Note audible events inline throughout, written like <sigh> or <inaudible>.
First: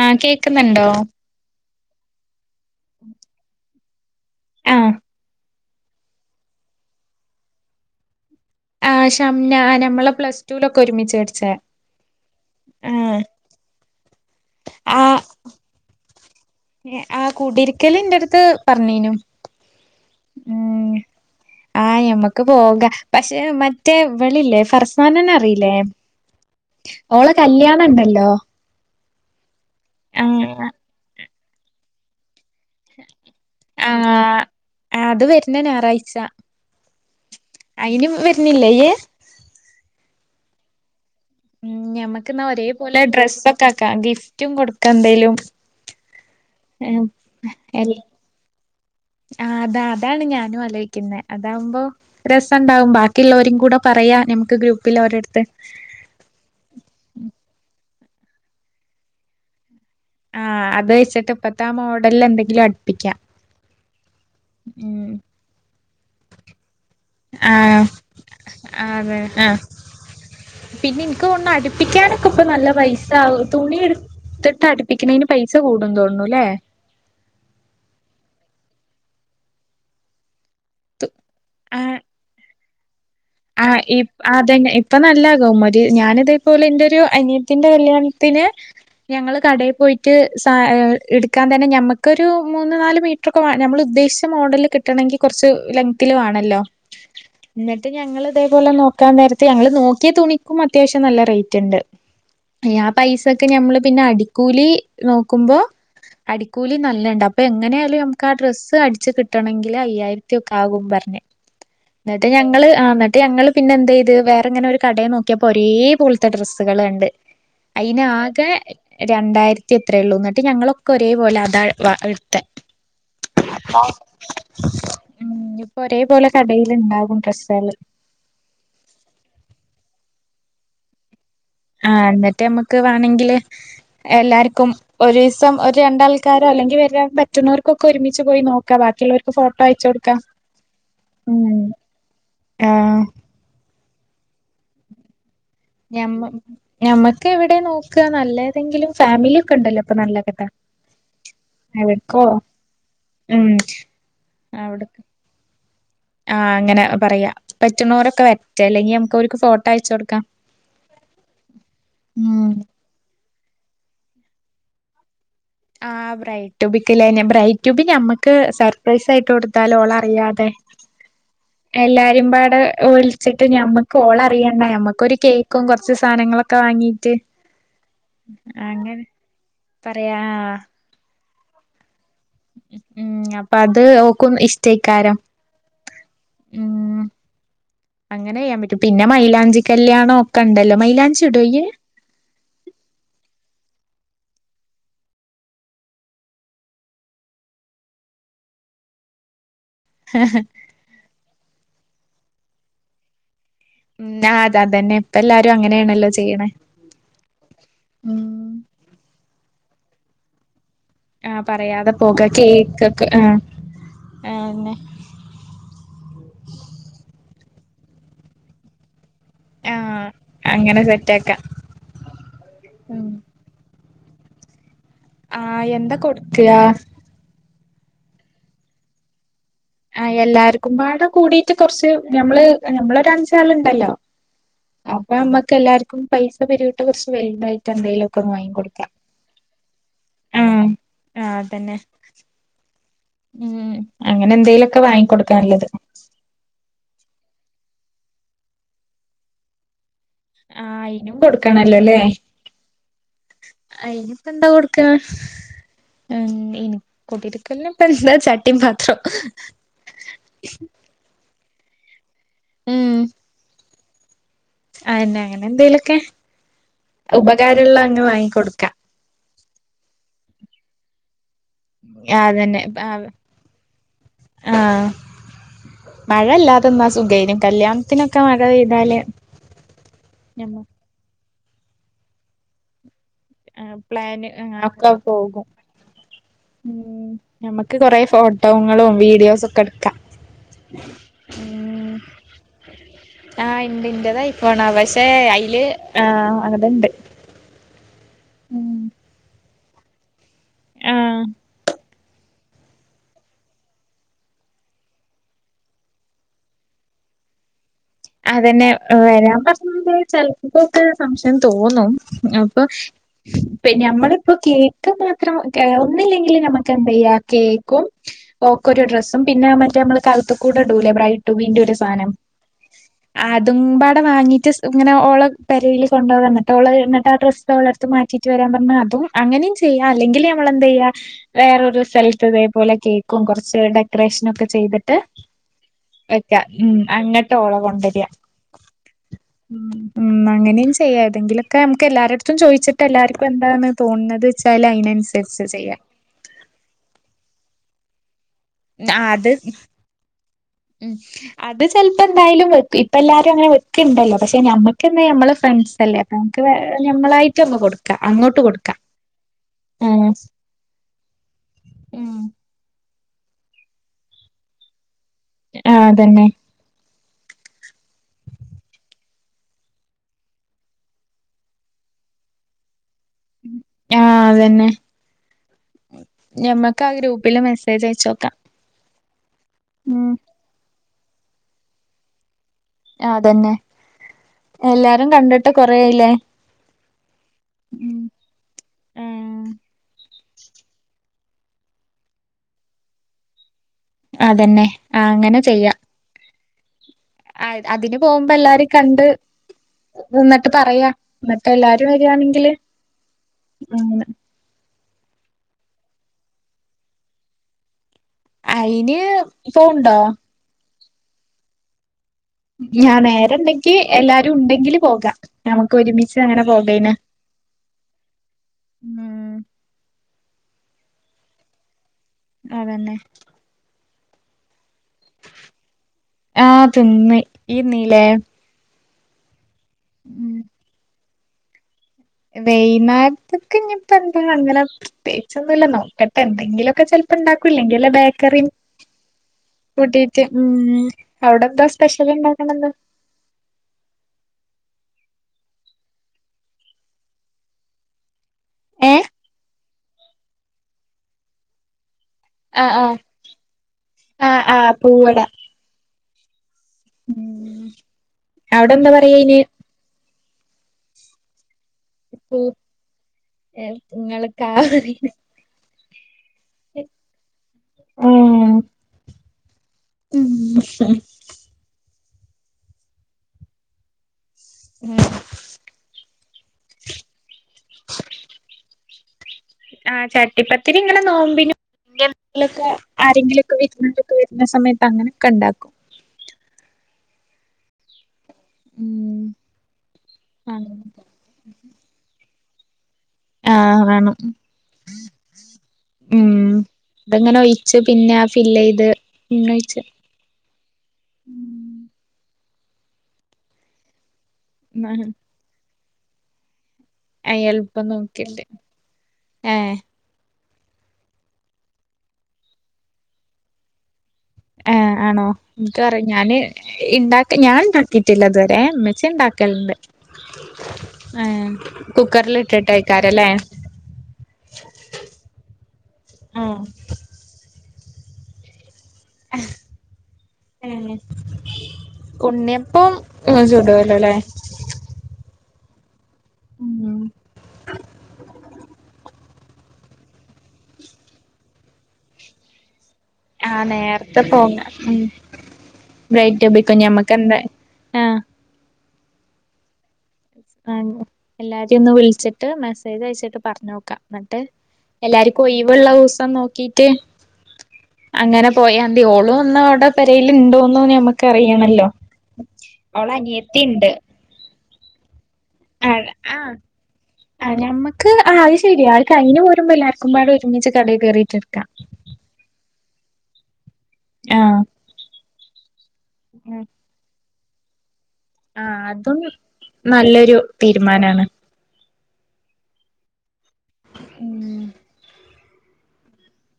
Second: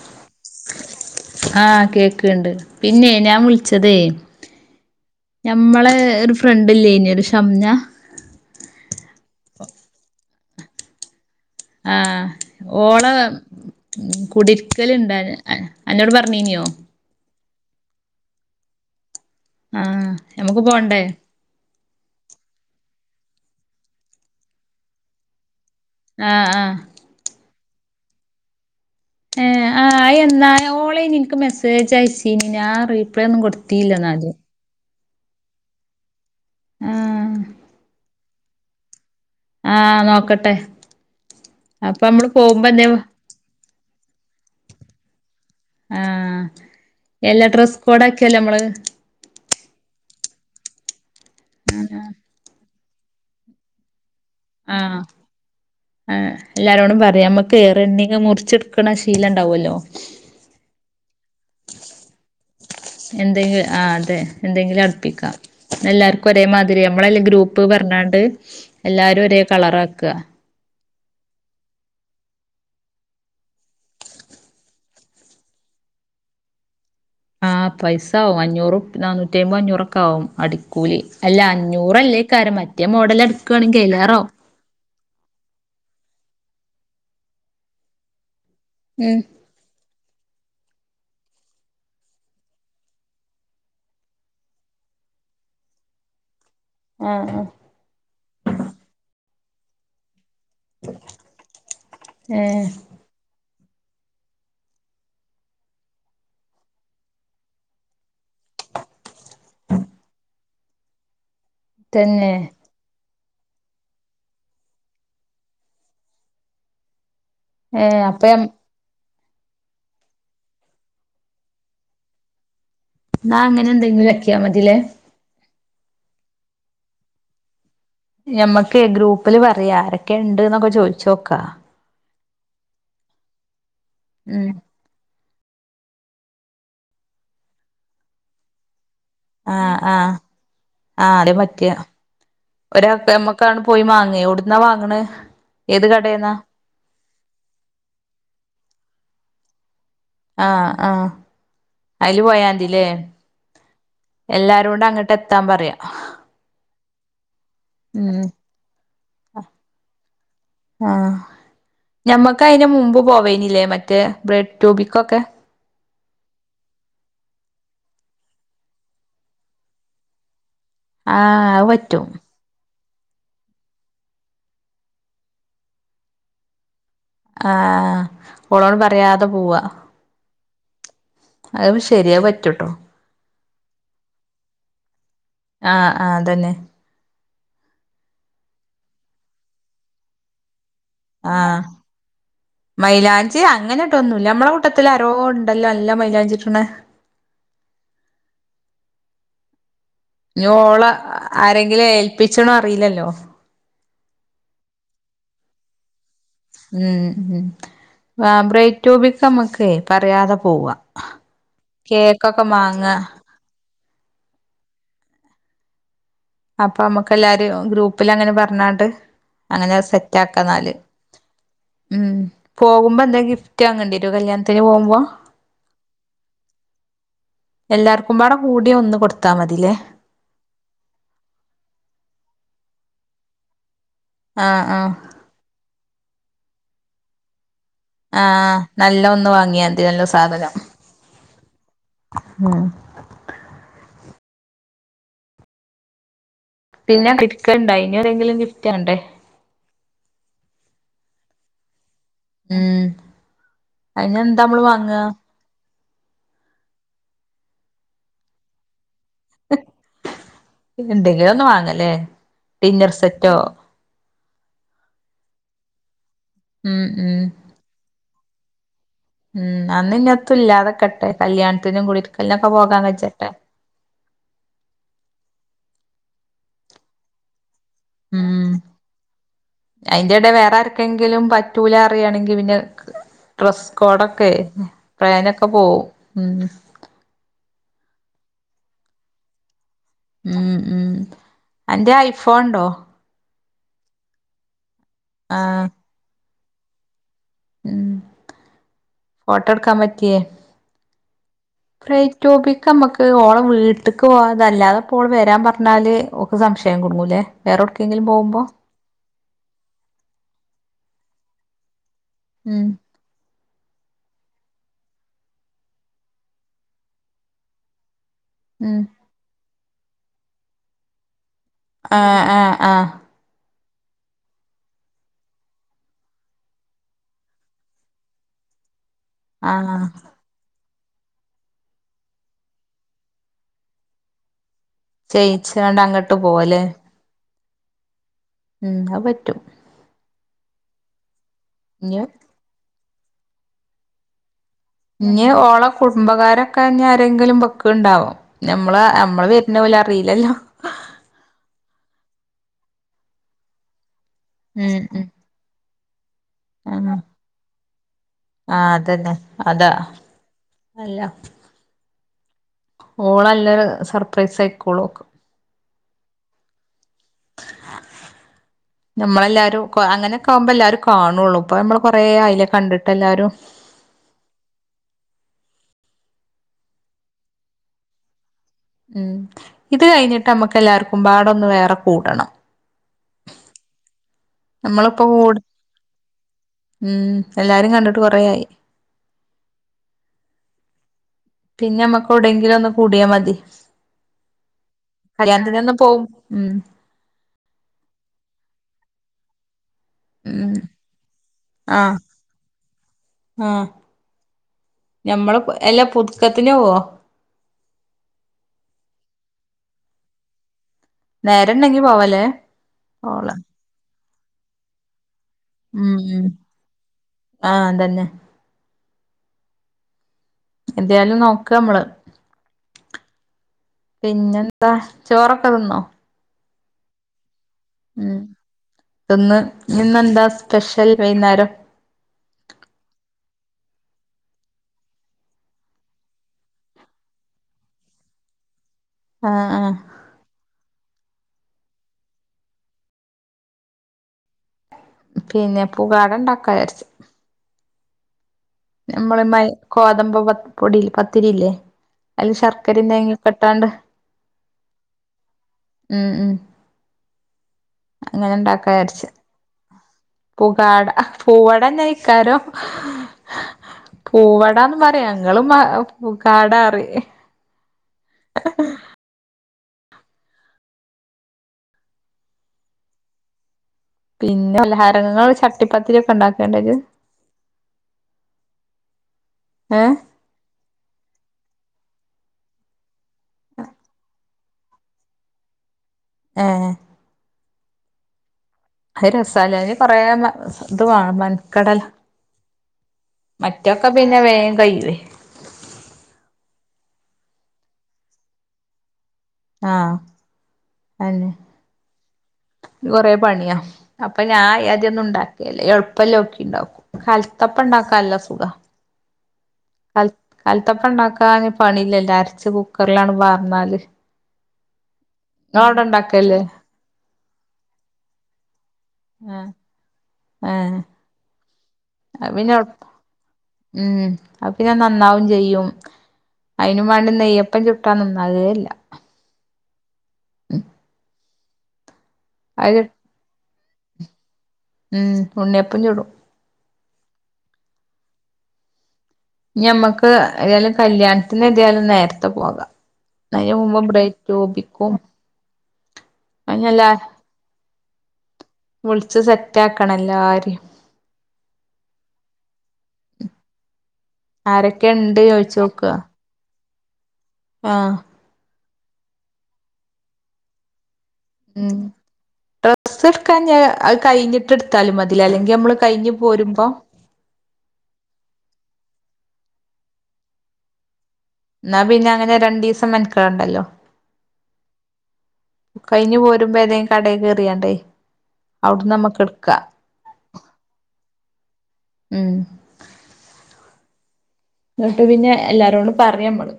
ആഹ് കേക്കുന്നുണ്ടോ ആഹ് കേക്ണ്ട് പിന്നെ ഞാൻ വിളിച്ചതെ ആഹ് ഞമ്മളെ ഒരു ഫ്രണ്ട്ല്ലേന് ഒരു ഷംന ഷംനാ ആഹ് ഞമ്മള പ്ലസ് ടൂലൊക്കെ ഒരുമിച്ച് പഠിച്ചാ ആഹ് ഓള് ആഹ് കുടിര്ക്കലിണ്ടാന് അന്നോട് പറഞ്ഞീഞ്യോ ആഹ് കുടിര്ക്കല്എന്റടുത്ത് പറഞ്ഞീനു ആഹ് നമുക്ക് ഉം പോണ്ടേ ആഹ് ഞമ്മക്ക് പോകാ പക്ഷെ മറ്റേ ഇവളില്ലേ ഫർസാനെന്ന അറിയില്ലേ ആഹ് ആഹ് ഓള കല്യാണണ്ടല്ലോ ഏഹ് ആഹ് എന്നാണ് ഓളെന്ന് എനിക്ക് മെസ്സേജ് അയച്ചീനി ഞാ റീപ്ലൈ ഒന്നും കൊടു ആഹ് അത് വരുന്ന ഞായറാഴ്ച ആഹ് അയിന് വ് ന്നില്ലേയ് ആഹ് നോക്കട്ടെ ഉം അപ്പൊ നമ്മള് ഞമ്മക്ക്ന്നാ പോകുമ്പോ എന്തേ ഒരേപോലെ ഡ്രസ്സൊക്കെ ആക്കാം ഗിഫ്റ്റും കൊടുക്കാൻ എന്തേലും ആഹ് എല്ലാ ഡ്രസ്സ് എല്ല കോഡ് ആക്ക്യാലോ ഞമ്മള് ആഹ് അതാ അതാണ് ഞാനും ആലോയിക്കുന്നേ അതാവുമ്പോ രസംണ്ടാവും ബാക്കിയിള്ളവരും കൂടെ പറയാ ഞമുക്ക് ഗ്രൂപ്പില് ആഹ് ഓരടുത്ത് ആഹ് എല്ലാരോടും പറയാം ഞമ്മക്ക് റെണ്ണിങ്ങ് മുറിച്ചെടുക്കണ ശീലംണ്ടാവോല്ലോ ആഹ് അത് വെച്ചിട്ട് ഇപ്പത്താ മോഡലിൽ എന്തെങ്കിലും അടുപ്പിക്കാം എന്തെങ്കി ആഹ് അതെ എന്തെങ്കിലും ഉം അടുപ്പിക്കാം എല്ലാർക്കും ഒരേ മാതിരി നമ്മളെല്ല ഗ്രൂപ്പ് ആഹ് പറഞ്ഞാണ്ട് അതെ എല്ലാരും ഒരേ ആഹ് കളറ് ആക്കാ പിന്നെ ഇനിക്ക് തോണ അടുപ്പിക്കാനൊക്കെ ഇപ്പ നല്ല പൈസാവു തുണി എടു ത്തട്ട് അടുപ്പിക്കണേന് പൈസ കൂടും തോൻണുല്ലേ ആഹ് പൈസ ആവും അഞ്ഞൂറ് നാനൂറ്റി അയ്മ്പത് അഞ്ഞൂറ് ഒക്കെ ആവും അടി കൂലി അല്ല അഞ്ഞൂറല്ലേക്കാരം മറ്റേ മോഡലടു, ആഹ്ഇപ് ആത് ഇതെന്നെ ഇപ്പം നല്ലാകും മര് ഞാനിതേപോലെ എന്റൊരു അനിയത്തിന്റെ കല്യാണത്തിന് ഉം ഞങ്ങള് കടേ പോയി ട്ട് സ ഏഹ് എടുക്കാൻ തന്നെ നമ്മക്കൊരു മൂന്ന് നാല് മീറ്ററൊക്കെ വേ ഞമ്മള് ഉദ്ദേശിച്ച മോഡല് കി ട്ടണെങ്കി കുറച്ച് ലെങ്ത്തില് വേണല്ലോ ആഹ് ആഹ് ന്നട്ട് ഞങ്ങള് ഇതേപോലെ നോക്കാൻ നേരത്ത് ഞങ്ങള് നോക്കിയ തുണി ക്കും അത്യാവശ്യം നല്ല റേറ്റ്ണ്ട് ഏഹ് <unintelligible> പൈസക്ക് ഞമ്മള് പിന്നെ അടിക്കൂലി നോക്കുമ്പോ അടിക്കൂലി നല്ലണ്ട് അപ്പൊ എങ്ങനെയായാലും നമുക്ക് ആ ഡ്രസ്സ് അടിച്ച് കിട്ടണെങ്കില് അയ്യായിരത്തിയൊക്കെ ആകും പറഞ്ഞ് ന്നട്ട് തന്നെ ഞങ്ങള് ആഹ് ന്നട്ട് ഞങ്ങള് പിന്നെ എന്ത്യ്ത് വേറെങ്ങനെ ഒരു കടേ നോക്കിയപ്പോ ഒരേ പോൽത്തെ ഡ്രസ്സുകള് കണ്ട്. ഏഹ് അപ്പ അയിനാകെ രണ്ടായിരത്തി എത്രയള്ളൂ ഇന്നിട്ട് ഞങ്ങളൊക്കെ ഒരേ പോലെ അതാ വ എടുത്തെ എന്നാ അങ്ങനെ എന്തെങ്കിലും ആക്കിയാ മതില്ലേ ഉം ഞ്ഞിപ്പൊ ഒരേപോലെ കടേലുണ്ടാകും ഡ്രെസ്സേള്. ഞമ്മക്ക് ഗ്രൂപ്പില് പറയാ ആരൊക്കെണ്ട് ന്നൊക്കെ ചോയ്ച്ചോക്കാ ആ ന്നിട്ട് നമ്മക്ക് വേണെങ്കില് ഉം എല്ലാർക്കും ഒരു ദിവസം ഒരു രണ്ടാൾക്കാരോ അല്ലെങ്കിൽ വരാൻ പറ്റുന്നവർക്കൊക്കെ ഒരുമിച്ച് പോയി നോക്കാ ബാക്കിയുള്ളോര് ആ ആ ആ അത് പറ്റ ഉം ആഹ് ഒരാക്ക് ഞ്ഞമ്മക്ക് ക്കാണ് പോയി മാങ്ങെ എവ്ട്ന്നാ വാങ്ങണ് ഏത് ഞമ്മ കടേന്നാ ഞമ്മക്ക് എവിടെ നോക്ക നല്ല ഏതെങ്കിലും ഫാമിലി ഒക്കെ ഉണ്ടല്ലോ അപ്പൊ നല്ല കെട്ടാ ആഹ് ആഹ് അയില് എവിട്ക്കോ പോയാതില്ലേ ഉം എല്ലാരോണ്ട് അങ്ങട്ട് എത്താൻ പറയാ ആ അങ്ങനെ പറയാ ഉം പറ്റുണോരൊക്കെ വരറ്റെ അല്ലെങ്കി നമുക്ക് ഓർക്ക് ഫോട്ടോ അയച്ചു കൊടുക്കാം ആഹ് ഞമ്മക്ക് ഉം അതിന് മുമ്പ് പോവേയ്നില്ലേ മറ്റേ ബ്രെഡ് ട്യൂബിക്കൊക്കെ ആ ബ്രൈഡ് ടൂബിക്കില്ലെ ബ്രൈഡ് ടൂബി ഞമ്മക്ക് സർപ്രൈസ് ആയിട്ട് കൊടുത്താലൊ ഓളറിയാതെ ആഹ് അത് പറ്റും എല്ലാരിംപാടെ വിളിച്ചിട്ട് ഞമ്മക്ക് ഓൾ അറിയാണ്ടെ ഞമ്മക്കൊരു കേക്കും കുറച്ച് സാധനങ്ങളൊക്കെ വാങ്ങീറ്റ് ആ ഓളോട് പറയാതെ പോവാ പറയാ ആ ആ ആ അവും ശെരിയാ അത് പറ്റൂട്ടോ ഉം അപ്പൊ അത് ഓക്കും ഇഷ്ടേക്കാരം ആ ആ അതന്നെ അങ്ങനെയ്യാൻ പറ്റും പിന്നെ മൈലാഞ്ചി കല്യാണോ ഒക്കെ ഉണ്ടല്ലോ മലാഞ്ചി ആഹ് മൈലാഞ്ചി അങ്ങനെ ഇടൊന്നുല്ല നമ്മളെ കൂട്ടത്തിൽ അരോ ഉണ്ടല്ലോ നല്ല മൈലാഞ്ചിടണെ ഇനി ഓളെ ആരെങ്കിലും ഏൽപ്പിച്ച്ണൊ അറിയില്ലല്ലോ ഉം അത അതന്നെ ഇപ്പ എല്ലാരും അങ്ങനെയാണല്ലോ ചെയ്യണെ ഉം ഉം ഉം ബ്രൈറ്റ് ടൂബിക്ക് അമ്മക്കേ പറയാതെ പോവ ആ പറയാതെ പോക കേക്ക് ഒക്കെ ആ ആഅന്നെ അപ്പൊ മ്മക്ക് എല്ലാരും ഗ്രൂപ്പില് അങ്ങനെ പറഞ്ഞാണ്ട് അങ്ങനെ ആഹ് സെറ്റ് ആക്കാ എന്നാല് അങ്ങനെ സെറ്റാക്കാം ഉം പോകുമ്പോ ഉം എന്താ ഗിഫ്റ്റ് വാങ്ങേണ്ടി വരൊ കല്യാണത്തിന് പോവുമ്പോ ആ എന്താ കൊട്ക്കാ എല്ലാർക്കുമ്പാടെ കൂടി ഒന്ന് കൊടുത്താ മതീലേ ആ എല്ലാര്ക്കുമ്പാടെ കൂടീട്ട് കൊറച്ച് ഞമ്മള് ഞമ്മളൊരഞ്ചാള്ണ്ടല്ലോ ആഹ് ആഹ് ഞമ്മക്കെല്ലാര്ക്കും പൈസ പിരിവ്ട്ട് കൊറച്ച് വല്തായിട്ട് ആ നല്ല ഒന്ന് വാങ്ങിയാതി നല്ല സാധനം ആഹ് ആഹ് അതന്നെ ഉം ഉം അങ്ങനെന്തേലൊക്കെ വാങ്ങിക്കൊട്ക്കാ നല്ലത് പിന്നേ <unintelligible> അയിന് ആരേങ്കിലും ഗിഫ്റ്റ് വാണ്ടേ ആഹ അയിനും കൊടുക്കണല്ലൊലേ ഉം അയിന് എന്താ അയ്ന്പ്പെന്താ നമ്മള് കൊട്ക്കാ വാങ്ങാ ഏ ഇനി കുടിരിക്കലിന്പ്പെന്താ ചട്ടിം പാത്രോ എന്തെങ്കിലൊന്ന് വാങ്ങല്ലേ ഉം ഡിന്നർസെറ്റോ അയന്നെ അങ്ങനെന്തേലൊക്കെ ഉം ഉം ഉപകാരള്ള അങ്ങ് വാങ്ങികൊട്ക്കാ ഉം അന്ന് ഇന്നത്തുല്ലാതെക്കട്ടേ കല്ല്യാണത്തിനും കുടിരിക്കലിനൊക്കെ പോകാൻ കെജ്ജട്ടേ ആ മഴല്ലാതന്നാ സുഖേയ്ന് കല്ല്യാണ ത്തിനൊക്കെ മഴ ഉം പെയ്താല് ഞമ ക്കെങ്കിലും പറ്റൂലാ അറിയാണെങ്കി പിന്നേ ഡ്രസ്സ് പ്ലാന് കോഡൊക്കേ ഒക്കെ പ്ലേനൊക്കെ പോകും പോവും ഉം ഉം ഞമ്മക്ക് കൊറേ ഫോട്ടോങ്ങളും വീഡിയോസൊക്കെട്ക്കാ ഉം ഉം അന്റെ ഐഫോൺ ണ്ടോ ആഹ് ഇണ്ട് ഇന്റെതയ് ഫോണാ പക്ഷേ അയില് ആഹ് ആ അങ്ങത്ണ്ട് ഉം ഫോട്ടെട്ക്കാൻ പറ്റിയേ ആഹ് ബ്രൈഡ്ടുബിക്ക് അമ്മക്ക് ഓളെ വീട്ട്ക്ക് പോവാതെ അല്ലാതെപ്പോള് വരാൻ പറഞ്ഞാല് ഒ സംശയം കൊടുങ്ങൂല്ലേ വേറെവ്ട്ക്കേങ്കിലും പോവുമ്പോ അതന്നെ വരാൻ പറഞ്ഞാല് ചെല്പ്പപ്പോൾക്ക് സംശയം തോന്നും അപ്പൊ ഉം പിന്നെ അമ്മള്പ്പോ കേക്ക് മാത്രം ഏ ഒന്നില്ലെങ്കില് നമക്ക് എന്തെയ്യാ കേക്കും ഉം ഓക്കൊരു ഡ്രസ്സും പിന്നെ മറ്റേ അമ്മള് കഴ്ത്ത്ക്കൂടെ ഇടൂലേ ബ്രൈഡ്ടുബിന്റൊര് ആഹ് ആഹ് ആഹ് അതുംമ്പാടെ വാങ്ങീട്ട് സ് ഇങ്ങനെ ഓളെ പെരേല് കൊണ്ടവാ ന്നിട്ട് ഓളെ എന്ന്ട്ട് ആ ഡ്രെസ് ഓളെര്ത്ത് മാറ്റീട്ട് വരാൻ പറഞ്ഞാ അതും അങ്ങനിം ചെയ്യാ ആഹ് അല്ലെങ്കില് ഞമ്മളെന്ത്യ്യാ വേറൊരു സ്ഥലത്ത് ഇതേപോലെ കേക്കും കൊറച്ച് ഡെക്കറേഷ്നൊക്കെ ചെയ്ത് ട്ട് ചെയ്യിച്ചാണ്ട് അങ്ങട്ട് വെക്ക പോവല്ലേ ഉം അങ്ങട്ട് ഓളെ കൊണ്ടരാ ഉം അഹ്പറ്റും ഉം ഉം അങ്ങനിം ചെയ്യാ ഏതെങ്കിലൊക്കേ നമുക്ക് ഇഞ്ഞ് എല്ലാരടത്തും ചോയിച്ചിട്ട് എല്ലാര്ക്കും എന്താണ് തോണ്ത്ച്ചാല് ഇഞ്ഞ് ഓളെ കുടുംബകാരൊക്കെ ഞ്ഞ് ആരെങ്കിലും വെക്ക്ണ്ടാവോ ഞമ്മ്ളേ ഞമ്മള് അത് വര്ന്ന ഓല് അറീലല്ലോ ഉം അത് ചെല് പ്പോ ന്തായാലും വെക്കും ഇപ്പ എല്ലാരും അങ്ങനെ വെ ക്ക്ണ്ടല്ലോ പക്ഷേ ഉം ഞമ്മക്കെന്താ ഉം ഞമ്മളെ ഫ്രണ്ട്സല്ലേ നമുക്ക് വേ ആഹ് ഞമ്മളായിട്ട് ഒന്ന് കൊട്ക്കാ അങ്ങോട്ട് ആഹ് കൊട്ക്കാ ഉം നല്ലാ ഉം ഓളല്ലര് സർപ്രൈസ് ആയിക്കോളൂ ഓക്ക് ആഹ് അതന്നെ <unintelligible> ഞമ്മളെല്ലാരും കൊ അങ്ങനെക്കാവുമ്പോ എല്ലാരും കാണൊള്ളൂ ഇപ്പോ ഞമ്മള് കൊറേ ആയിലേ കണ്ടിട്ട് എല്ലാരും ആഹ് അതന്നെ ഞമ്മക്ക് ആ ഗ്രൂപ്പില് മെസ്സേജ് അയച്ചോക്കാ ഉം ഇത് കഴിഞ്ഞിട്ട് നമ്മുക്ക് എല്ലാവർക്കും പാടൊന്ന് വേറെ കൂടണം. അതന്നെ നമ്മളിപ്പോ എല്ലാരും കൂട് കണ്ടിട്ട് കൊറേ ആയില്ലേ? ഉം എല്ലാരും കണ്ടിട്ട് കൊറേയായി. ആഹ് പിന്നെ ഞമ്മക്കെ വിടെങ്കിലും ഒന്ന് കൂടിയാൽ മതി. അതന്നെ ആഹ് അങ്ങനെ കല്യാണത്തിന്റെന്നും പോകും ഉം ആ അതിന് പോകുമ്പോ എല്ലാ രിം കണ്ട്. ഉ ഇന്നിട്ട് ഉം പറയാ ന്നിട്ട് എല്ലാരും ആഹ് വരാണെങ്കില് ആഹ് അങ്ങനെ ഞമ്മള് എല്ലാ പുതുക്കത്തിന് പോവോ? അയിന് ഇ പോവ്ണ്ടോ? നേരണ്ടെങ്കി പോവല്ലേ? ഞാൻ ഓള നേരെണ്ടെങ്കി എല്ലാരും ഉണ്ടെങ്കില് പോകാം ഞമക്ക് ഒരുമിച്ച് അങ്ങനെ പോകേനെ. ആഹ തന്നെ. ഉം എന്തായാലും നോക്ക നമ്മള്. അതന്നെ. പിന്നെന്താ? ചോറൊക്കെ തിന്നോ? ആ തിന്ന് ഇയ്യിന്നീലേ? ഇന്ന് എന്താ സ്പെഷ്യൽ വൈന്നേരം. വെയ്ന്നാര ത്ത് ക്ക് പിന്നെ അങ്ങനെ. പ്രത്യേകിച്ചൊന്നുല്ല നോക്കട്ടെ എന്തെങ്കിലും മൊക്കെ ചെലപ്പ ഇണ്ടാക്കൂല്ലെങ്കിൽ ബേക്കറി. ആഹ ആ കൂട്ടീട്ട് ഉം അവിടെ എന്താ സ്പെഷ്യല് ഉണ്ടാക്കണെന്ന്? പിന്നെ പുകാട ഇണ്ടാക്കാ വിചാരിച്ച്. ഏഹ് നമ്മള മയ് ഗോതമ്പപൊടി പത്തിരി ഇല്ലേ? അയില് ആഹ് ശർക്കരയും ആഹ് തേങ്ങൊ കെ ഇട്ടാണ്ട് ആഹ് ആഹ് പൂവട ഉം ഉ ഉം അങ്ങനെ ഇണ്ടാക്ക അവിടെ എന്താ വിചാരിച്ച് പറയയിന് പുകാട പൂവട. കാ പൂ രും ഏഹ് ഇങ്ങള് കാ പൂവടാന്ന് പറീണെ പറയാണ്. ഞങ്ങള് പുകാട പറയും. ആഹ ഉഉം പിന്നെ പലഹാരങ്ങൾ ചട്ടിപ്പത്തിരി ഒക്കെ ഉണ്ടാക്കലി ണ്ടോ? ആ ഏഹ് ചട്ടിപ്പത്തിരി ഇങ്ങനെ നോമ്പി <unintelligible> ആരെങ്കിലൊക്കെ വിരുന്നാരൊക്കെ. സമയത്ത് അങ്ങനെക്കെ ഉണ്ടാക്കും. ആഹ് - അത് ഉം രസാലെ കൊറെ ഇത് വാണം മണിക്കടല. ആഹ് മറ്റൊക്കെ വേണം പിന്നെ വേഗം കയ്യൊയ്. ഉം അതങ്ങനെ ഒഴിച്ച് പിന്നെ ആ ഫില് ചെയ്ത് പിന്നെ ഒഴിച്ച്. അതന്നെ. ഇ ത് കൊറെ പണിയാ അപ്പൊ ഞാൻ അദൊന്നും ഉണ്ടാക്കിയേല്ല എളുപ്പല്ല ഒക്കെ ഉണ്ടാക്കും. എളുപ്പം കൽത്തപ്പണ്ടാക്കാനല്ല സുഖ. നോക്കിട്ട് ഏഹ് കല്ത്തപ്പ ണ്ടാക്കാ പണിയില്ല ലോ അരച്ച് കുക്കറിലാണ് പാർന്നാല്. എ ആണോ എനിക്ക് ഇങ്ങളവിടെ പറ ഞാൻ ഇണ്ടാക്കലില്ലേ ഇണ്ടാക്ക ഞാൻ ഇണ്ടാക്കിട്ടില്ല ഇതുവരെ. ചിണ്ടാക്കലുണ്ട്. ആഹ ഏ പിന്നെ ഉം അ പിന്നെ നന്നാവും ചെയ്യും ആഹ് അതിനും. വാണ്ടി നെയ്യപ്പം ചുട്ടാ നന്നാവേയില്ല. അത് കുണ്ണിയപ്പം ആ ചൂടുല്ലോ അല്ലേ ഉം ഉണ്ണിയപ്പം ചൂടും ഉം... ഇനി ഞമ്മക്ക് ഏതായാലും കല്യാണത്തിന് ഏതായാലും നേരത്തെ പോകാം നഞ ആഹ് മുമ്പ് നേരത്തെ <unintelligible> ബ്രൈറ്റും അയിനെല്ലാ ഞമ്മക്ക ആഹ് വള <inaudible> ജ് സെറ്റ് ആക്കണം എല്ലാരെയും ആ എല്ലാരെയും ഒന്ന് വിളിച്ചിട്ട് മെസ്സേജ് അയച്ചിട്ട് പറഞ്ഞോക്കാം എന്നിട്ട്. ആരൊക്കെ ഇണ്ട് എല്ലാർക്കും ഒയിവ്ള്ള ദിവസം നോക്കീട്ട്. ആഹ അങ്ങനെ പോയാതിയോളും ഒന്ന് അവിടെ പെരേൽ ഉണ്ടോന്ന് നമക്ക്. ഉം അറിയണല്ലോ അവള അനിയത്തി ഉണ്ട് റ്റടുത്താലും മതി അല്ലെങ്കിൽ നമ്മള്- ആ കഴിഞ്ഞ് ആഹ്! പോരുമ്പോ ആ ഞമക്ക് ആ അത് ശരി ആ കഴിഞ്ഞ് പോരുമ്പോല്ലേ എല്ലാർക്കുമ്പോ ആട ഒരുമിച്ച് കടയിൽ കയറിയിട്ടണ്ട് എന്നാ പിന്നെ അങ്ങനെ രണ്ടു ദിവസം മെനക്കടണ്ടല്ലോ ആഹ് കഴിഞ്ഞ് പോരുമ്പോ ഏതെങ്കിലും കടയി കയറിയാണ്ടേ ആഹ്! അതും നല്ലൊരു തീരുമാനമാണ് ഉം... ഉം.. എന്നിട്ട് പിന്നെ എല്ലാരോടും പറയും നമ്മള്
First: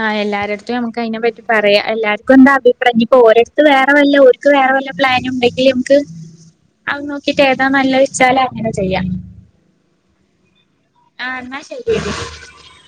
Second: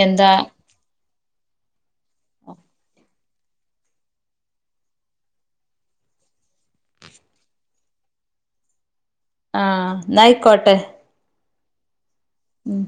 ആഹ് എന്താ എല്ലാരുടത്തും നമുക്ക് അതിനെ പറ്റി പറയാം എല്ലാവർക്കും എന്താ അഭിപ്രായം ഇപ്പൊ ഓരോരുത്ത് വേറെ വല്ല ഓർക്ക് വേറെ വല്ല പ്ലാന് ഉണ്ടെങ്കിലും- ക്ക് അത് നോക്കിട്ട് ഏതാ നല്ലത് വെച്ചാല് അങ്ങനെ ചെയ്യാം ആഹ് എന്നാ ആയിക്കോട്ടെ ആഹ് എന്നാ ശരി എടി ഉം